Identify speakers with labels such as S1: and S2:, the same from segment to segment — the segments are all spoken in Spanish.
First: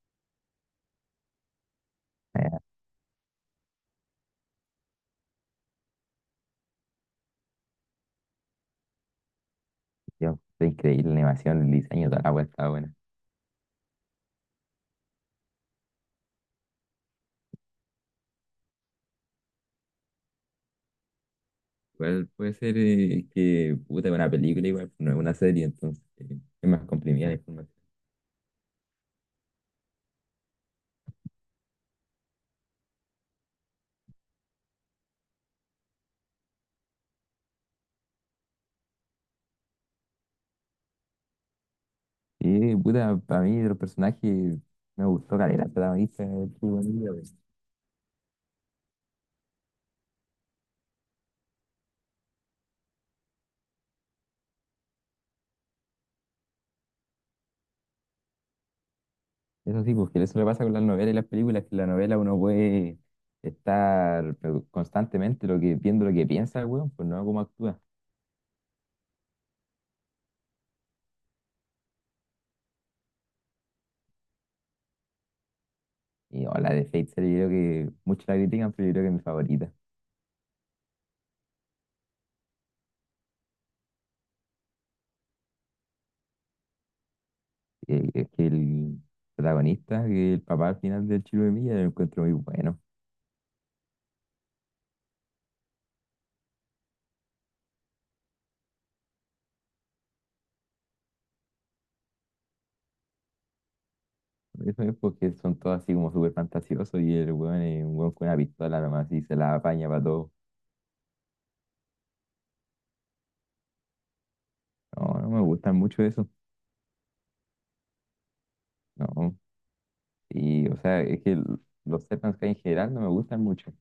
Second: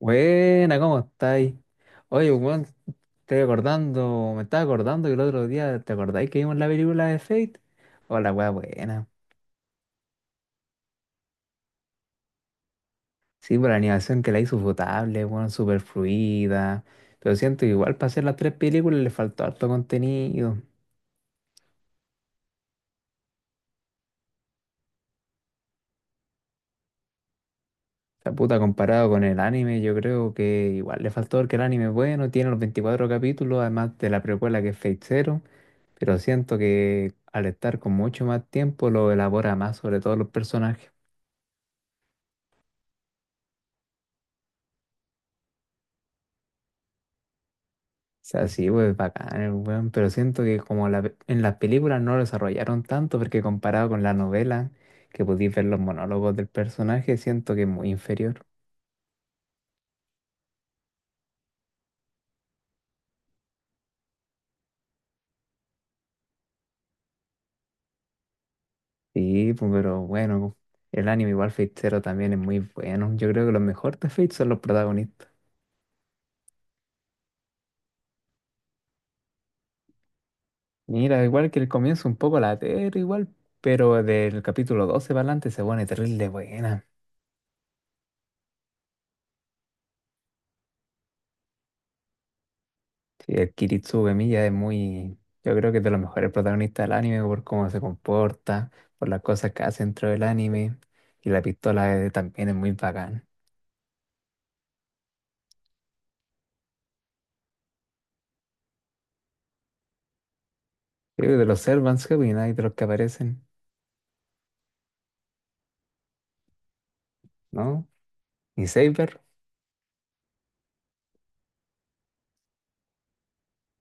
S1: Buena, ¿cómo estáis? Oye,
S2: Eh,
S1: weón, me estaba acordando que el otro día, ¿te acordáis que vimos la película de Fate? Oh, la weá buena.
S2: Fue increíble la animación, el diseño, toda la wea estaba buena.
S1: Sí, por la animación que la hizo potable, weón, súper fluida. Pero siento que igual para hacer las tres películas le faltó harto contenido.
S2: Igual puede ser que puta, es una película, igual no es una serie, entonces es más comprimida la información.
S1: La puta, comparado con el anime, yo creo que igual le faltó porque el anime es bueno, tiene los 24 capítulos, además de la precuela que es Fate Zero. Pero siento que al estar con mucho más tiempo lo elabora más sobre todos los personajes.
S2: Y, puta, para mí de los personajes me gustó caleta, el protagonista, el chico bonito, pues.
S1: O sea, sí, pues bacán, el weón, pero siento que como en las películas no lo desarrollaron tanto, porque comparado con la novela, que podéis ver los monólogos del personaje, siento que es muy inferior.
S2: Eso sí, porque eso le pasa con las novelas y las películas, que en la novela uno puede estar constantemente viendo lo que piensa el weón, pues no cómo actúa.
S1: Sí, pues, pero bueno, el anime igual Fate Zero también es muy bueno. Yo creo que los mejores de Fate son los protagonistas.
S2: O la de Fate Zero, yo creo que muchos la critican, pero yo creo que es mi favorita.
S1: Mira, igual que el comienzo un poco latero, igual, pero del capítulo 12 para adelante se pone terrible buena.
S2: Es que el protagonista, que el papá al final del Chilo de Milla, lo encuentro muy bueno.
S1: Sí, el Kiritsu Uemiya es muy, yo creo que es de los mejores protagonistas del anime por cómo se comporta, por las cosas que hace dentro del anime y la pistola también es muy bacán.
S2: Eso es porque son todos así como súper fantasiosos y el weón es un weón con una pistola nomás y se la apaña para todo.
S1: Creo que de los Servants, ¿qué opináis de los que aparecen?
S2: No, no me gustan mucho eso.
S1: ¿No? ¿Y Saber?
S2: No. Y, o sea, los Serpents Kai en general no me gustan mucho,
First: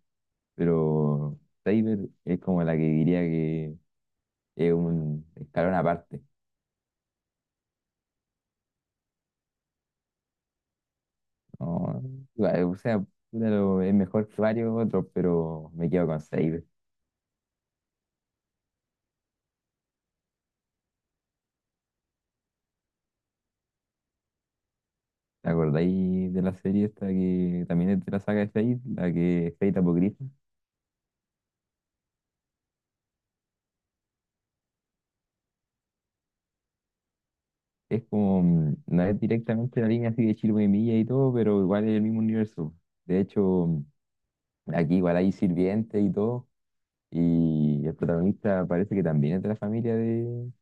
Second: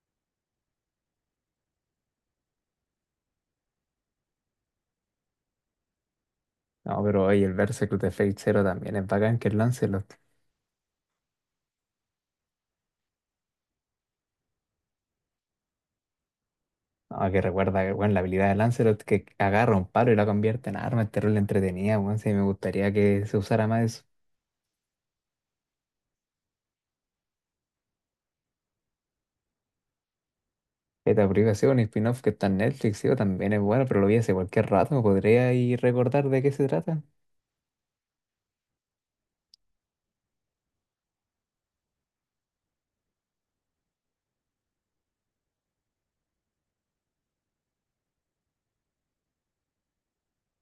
S2: pero Saber es como la que diría que es un escalón aparte.
S1: No, pero oye, el Berserk de Fate Zero también es bacán que es Lancelot.
S2: No, igual, o sea, puta, es mejor que varios otros, pero me quedo con Saber.
S1: No, que recuerda que, bueno, la habilidad de Lancelot que agarra un palo y la convierte en arma, es terrible entretenida, bueno, sí, me gustaría que se usara más eso.
S2: ¿Te acordáis de la serie esta que también es de la saga de Fate, la que es Fate Apocrypha?
S1: Esta aplicación, un spin-off que está en Netflix, sí, también es bueno, pero lo vi hace cualquier rato, ¿me podría ir recordar de qué se trata?
S2: Es como, no es directamente la línea así de Chirú y Milla y todo, pero igual es el mismo universo. De hecho, aquí igual hay sirvientes y todo, y el protagonista parece que también es de la familia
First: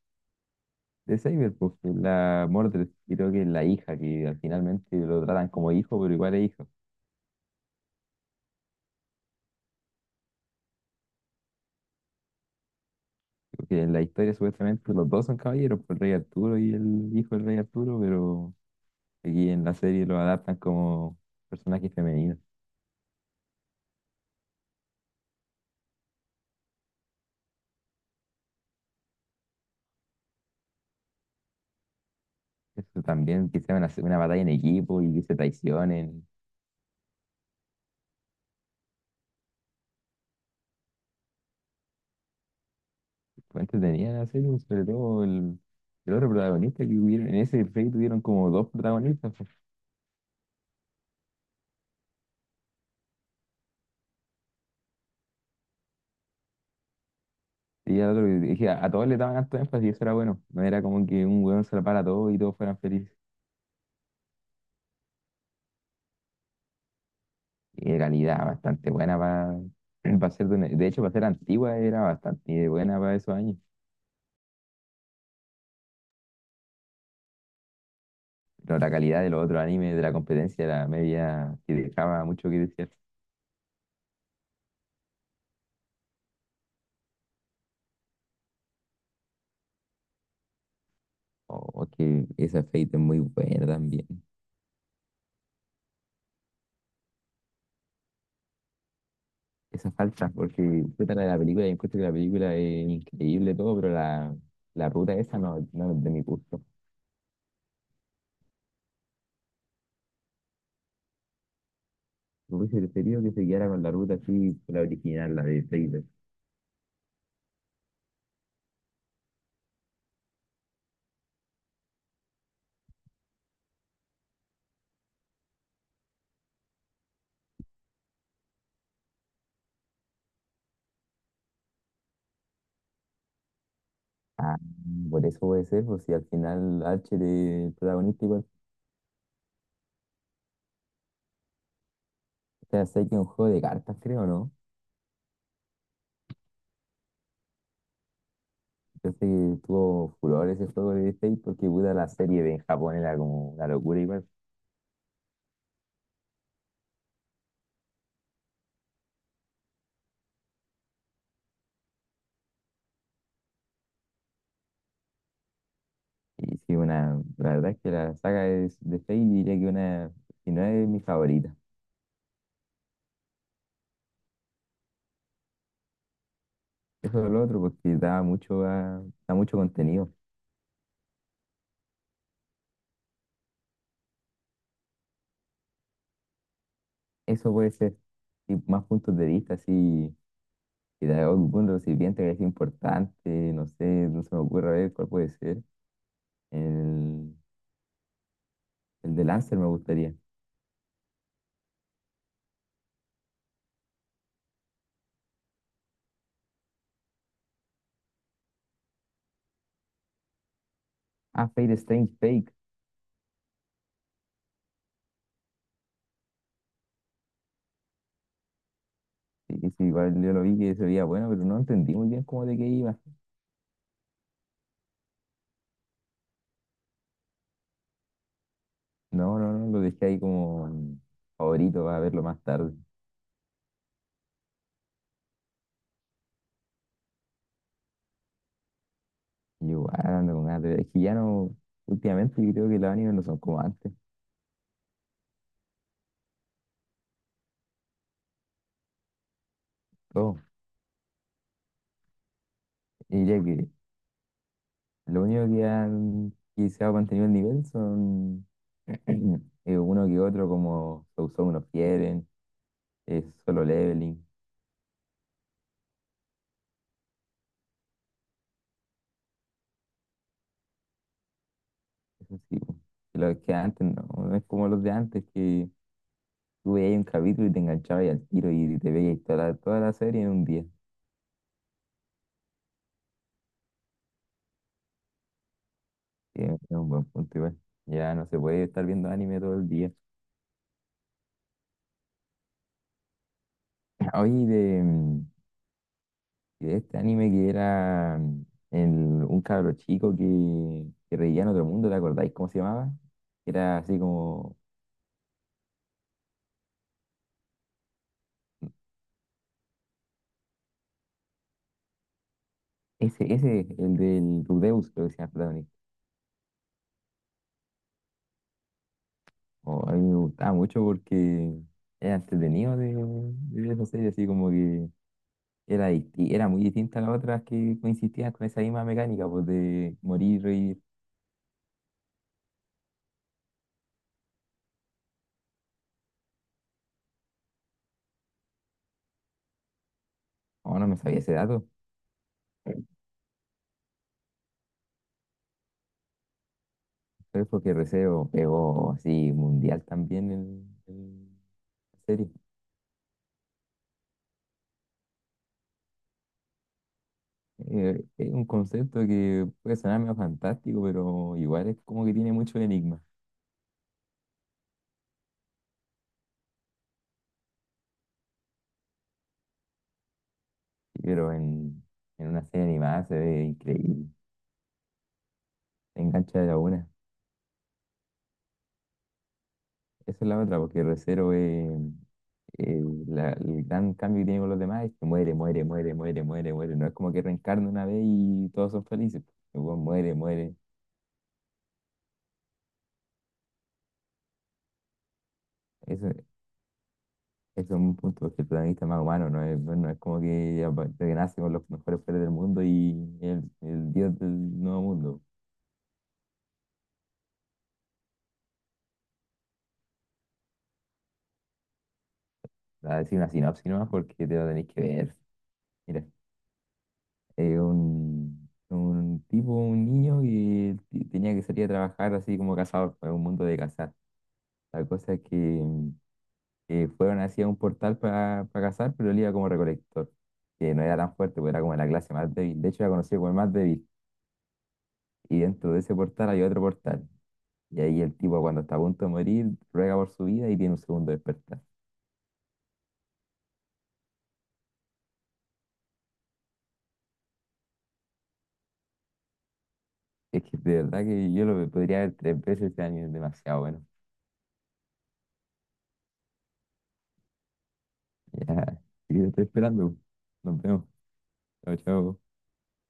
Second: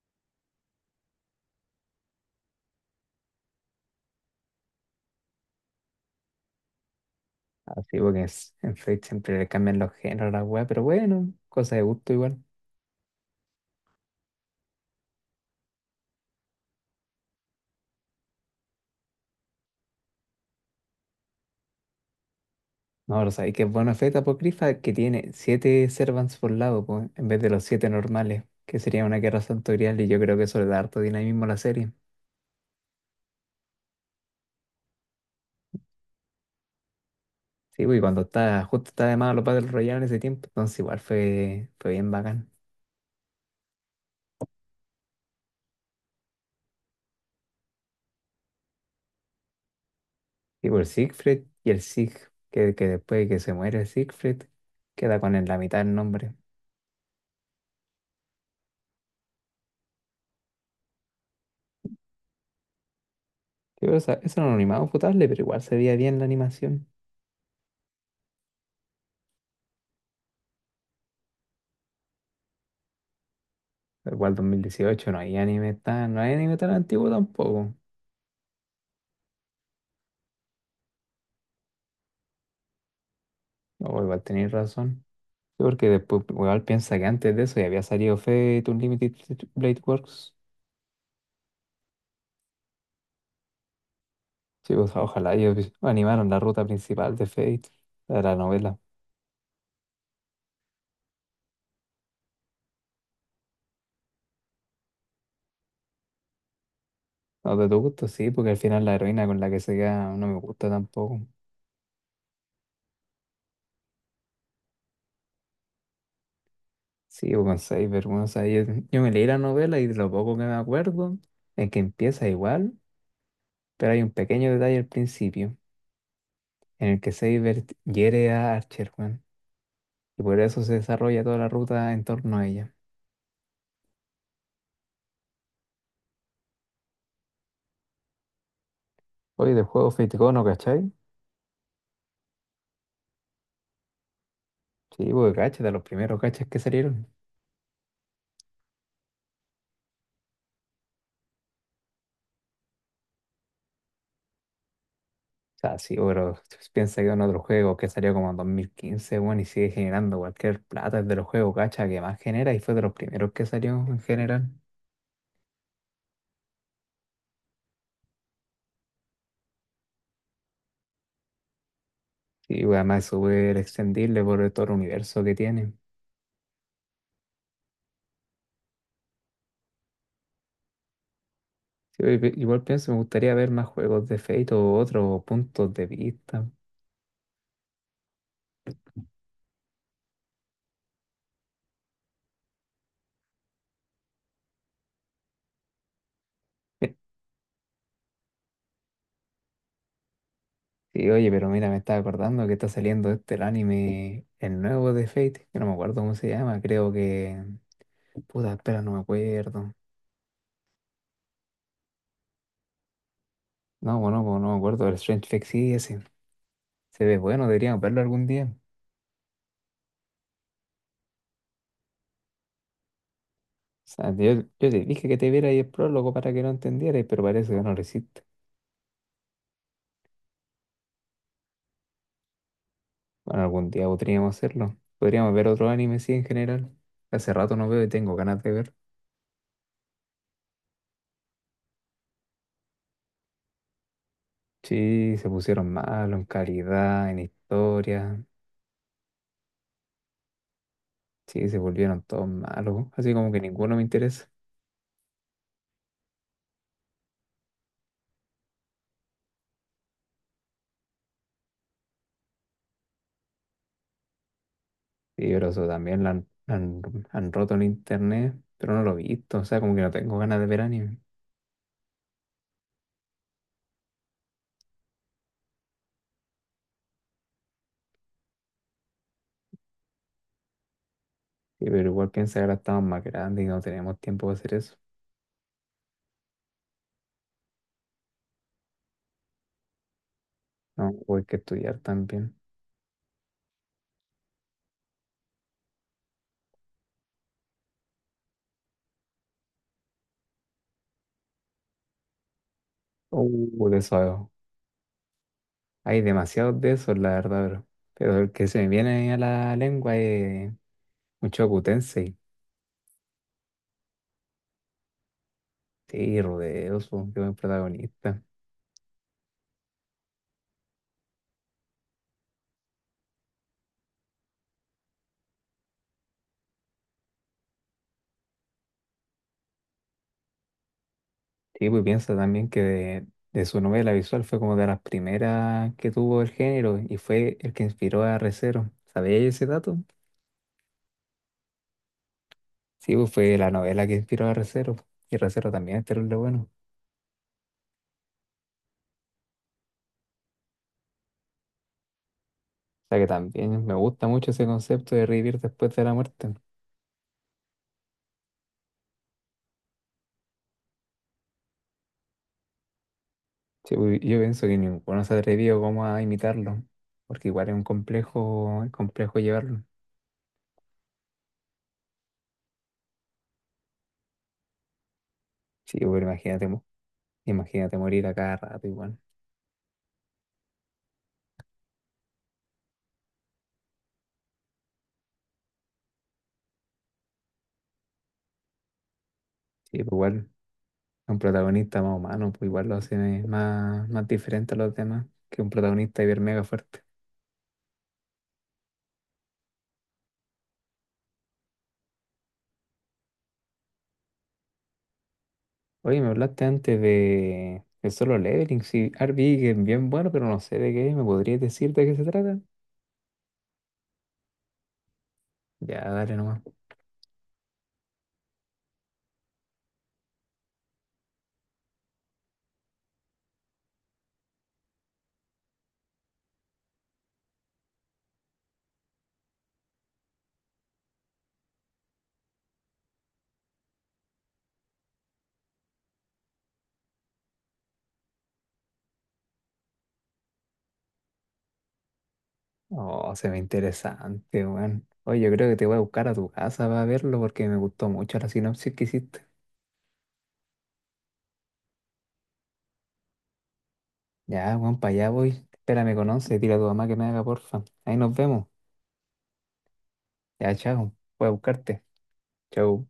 S2: de Saber, pues que es la Mordred, creo que es la hija, que al finalmente lo tratan como hijo, pero igual es hijo.
S1: Así porque es- en Fate siempre le cambian los géneros a la weá, pero bueno, cosa de gusto igual.
S2: Porque en la historia supuestamente los dos son caballeros, pues, el rey Arturo y el hijo del rey Arturo, pero... Aquí en la serie lo adaptan como personajes femeninos.
S1: No, pero sabéis que es bueno Fate Apocrypha que tiene siete servants por lado, po, en vez de los siete normales, que sería una guerra santorial y yo creo que eso le da harto dinamismo a la serie.
S2: Eso también, que sea una batalla en equipo y que se traicionen.
S1: Sí, pues, y cuando está, justo está de moda los Battle Royale en ese tiempo, entonces igual fue, bien bacán.
S2: Fue entretenida la serie, sobre todo el otro protagonista que hubieron. En ese play tuvieron como dos protagonistas, pues.
S1: Y por Siegfried y el Sig, que después de que se muere Siegfried, queda con el- la mitad del nombre.
S2: Y al otro, dije, a todos les daban alto énfasis y eso era bueno. No era como que un weón se la para todo y todos fueran felices.
S1: Sí, pero esa- eso era un animado potable, pero igual se veía bien la animación.
S2: Y de calidad bastante buena para de hecho, para ser antigua era bastante buena para esos años.
S1: Pero igual 2018 no hay anime tan, no hay anime tan antiguo tampoco.
S2: Pero la calidad de los otros animes de la competencia era media que dejaba mucho que desear.
S1: O igual tenéis razón. Sí, porque después igual piensa que antes de eso ya había salido Fate Unlimited Blade Works.
S2: Oh, que esa Fate es muy buena también.
S1: Sí, pues ojalá ellos animaron la ruta principal de Fate, la de la novela.
S2: Esa falta, porque puta la de la película, yo encuentro que la película es increíble todo, pero la ruta esa no, no es de mi gusto.
S1: No, de tu gusto sí, porque al final la heroína con la que se queda no me gusta tampoco.
S2: Me hubiese preferido que se quedara con la ruta así, la original, la de Fate.
S1: Sí, o con Cyber, bueno, o yo me leí la novela y de lo poco que me acuerdo es que empieza igual, pero hay un pequeño detalle al principio en el que Saber hiere a Archer, weón, y por eso se desarrolla toda la ruta en torno a ella.
S2: Ah, por eso puede ser, pues si al final H de protagonista igual.
S1: Oye, del juego Fate Go, ¿no cachai?
S2: O sea, sé que es un juego de cartas, creo, ¿no?
S1: Sí, porque cacha, de los primeros cachas que salieron.
S2: Yo sé que tuvo furor ese juego de Fate porque puta la serie de en Japón era como una locura igual.
S1: O sea, sí, pero piensa que en otro juego que salió como en 2015, weón, y sigue generando cualquier plata, es de los juegos cacha que más genera y fue de los primeros que salió en general.
S2: Y sí, la verdad es que la saga es de Fate diría que una, si no es mi favorita.
S1: Y bueno, además es súper extendible por todo el universo que tiene.
S2: Eso es lo otro, porque da mucho, da mucho contenido.
S1: Sí, pues, igual pienso, me gustaría ver más juegos de Fate o otros puntos de vista.
S2: Eso puede ser y más puntos de vista, así, y de algún recipiente que es importante, no sé, no se me ocurre a ver cuál puede ser. El, el de Lancer me gustaría.
S1: Sí, oye, pero mira, me estaba acordando que está saliendo este el anime, el nuevo de Fate, que no me acuerdo cómo se llama, creo que... Puta, espera, no me acuerdo.
S2: Ah, Fate Strange Fake.
S1: No, bueno, pues, no me acuerdo, el Strange Fate sí, ese. Se ve bueno, deberíamos verlo algún día. O
S2: Sí, sí, igual yo lo vi que se veía bueno, pero no entendí muy bien cómo de qué iba.
S1: sea, yo, te dije que te viera ahí el prólogo para que lo entendieras, pero parece que no lo hiciste.
S2: No, no, no, lo dejé ahí como favorito para verlo más tarde.
S1: Bueno, algún día podríamos hacerlo. Podríamos ver otro anime, sí, en general. Hace rato no veo y tengo ganas de ver.
S2: Y igual ando con ganas de ver. Es que ya no, últimamente yo creo que los animes no son como antes.
S1: Sí, se pusieron malos en calidad, en historia.
S2: Todo.
S1: Sí, se volvieron todos malos. Así
S2: Y
S1: como
S2: diría
S1: que
S2: que
S1: ninguno me interesa.
S2: lo único que han quizá se ha mantenido el nivel son uno que otro como Sousou no quieren, Solo Leveling,
S1: Sí, pero eso también lo han roto en internet, pero no lo he visto. O sea, como que no tengo ganas de ver anime.
S2: eso sí, po. Y los que antes no, no es como los de antes que tú veías un capítulo y te enganchabas y al tiro y te veías toda toda la serie en un día.
S1: Sí, pero igual piensa que ahora estamos más grandes y no tenemos tiempo de hacer eso.
S2: Que es un buen punto igual. Ya no se puede estar viendo anime todo el día.
S1: No, o hay que estudiar también.
S2: hoy de, y de este anime que era un cabro chico que reía en otro mundo, ¿te acordáis cómo se llamaba?
S1: De
S2: Era así
S1: eso,
S2: como
S1: hay demasiados de esos, la verdad, bro. Pero el que se me viene a la lengua es Mushoku Tensei.
S2: ese, el del Rudeus, creo que se llama el protagonista.
S1: Sí, Rodeo, su que es el protagonista.
S2: O a mí me gustaba mucho porque era entretenido de ver esa serie, así como que era, era muy distinta a las otras que coincidían con esa misma mecánica, pues de morir, reír.
S1: Sí, pues piensa también que de, su novela visual fue como de las primeras que tuvo el género y fue el que inspiró a Re:Zero. ¿Sabías ese dato?
S2: No, no me sabía ese dato.
S1: Sí, pues fue la novela que inspiró a Re:Zero. Y Re:Zero también es terrible bueno.
S2: Pero es porque Receo pegó así mundial también en la serie.
S1: O sea que también me gusta mucho ese concepto de revivir después de la muerte.
S2: Es un concepto que puede sonar medio fantástico, pero igual es como que tiene mucho enigma.
S1: Sí, pues, yo pienso que ninguno se atrevió como a imitarlo, porque igual es un complejo, es complejo llevarlo.
S2: Pero en una serie animada se ve increíble,
S1: Sí, pues
S2: te engancha
S1: imagínate,
S2: de la una.
S1: imagínate morir a cada rato igual.
S2: Esa es la otra, porque Re:Zero es eh, el gran cambio que tiene con los demás es que muere, muere, muere, muere, muere, muere. No es como que reencarna una vez y todos son felices. El weón
S1: Sí, pues
S2: muere,
S1: igual
S2: muere.
S1: un protagonista más humano, pues igual lo hace más, más diferente a los demás que un protagonista hiper
S2: Eso
S1: mega fuerte.
S2: es un punto, porque el protagonista es más humano, no es como que que nace con los mejores poderes del mundo y el dios del nuevo mundo.
S1: Oye, me hablaste antes de, Solo Leveling, sí, Arby, que es bien bueno, pero no sé de qué, ¿me podrías decir de qué se trata?
S2: Voy a decir una sinopsis nomás porque te lo tenéis que ver.
S1: Ya,
S2: Mira,
S1: dale nomás.
S2: un tipo, un niño que tenía que salir a trabajar así como cazador, fue un mundo de cazar. La cosa es que, que fueron hacia un portal para cazar, pero él iba como recolector, que no era tan fuerte, porque era como la clase más débil. De hecho, era conocido como el más débil. Y dentro de ese portal hay otro portal. Y ahí el tipo, cuando está a punto de morir, ruega por su vida y tiene un segundo despertar.
S1: Oh, se ve interesante, weón. Oye, yo creo que te voy a buscar a tu casa para verlo porque me gustó mucho la sinopsis que hiciste.
S2: Es que de verdad que yo lo podría ver tres veces este año, es demasiado bueno.
S1: Ya, weón, para allá voy. Espérame con once, dile a tu mamá que me haga porfa. Ahí nos vemos.
S2: Ya, y te estoy esperando.
S1: Ya,
S2: Nos vemos.
S1: chao. Voy a
S2: Chao,
S1: buscarte.
S2: chao.
S1: Chao.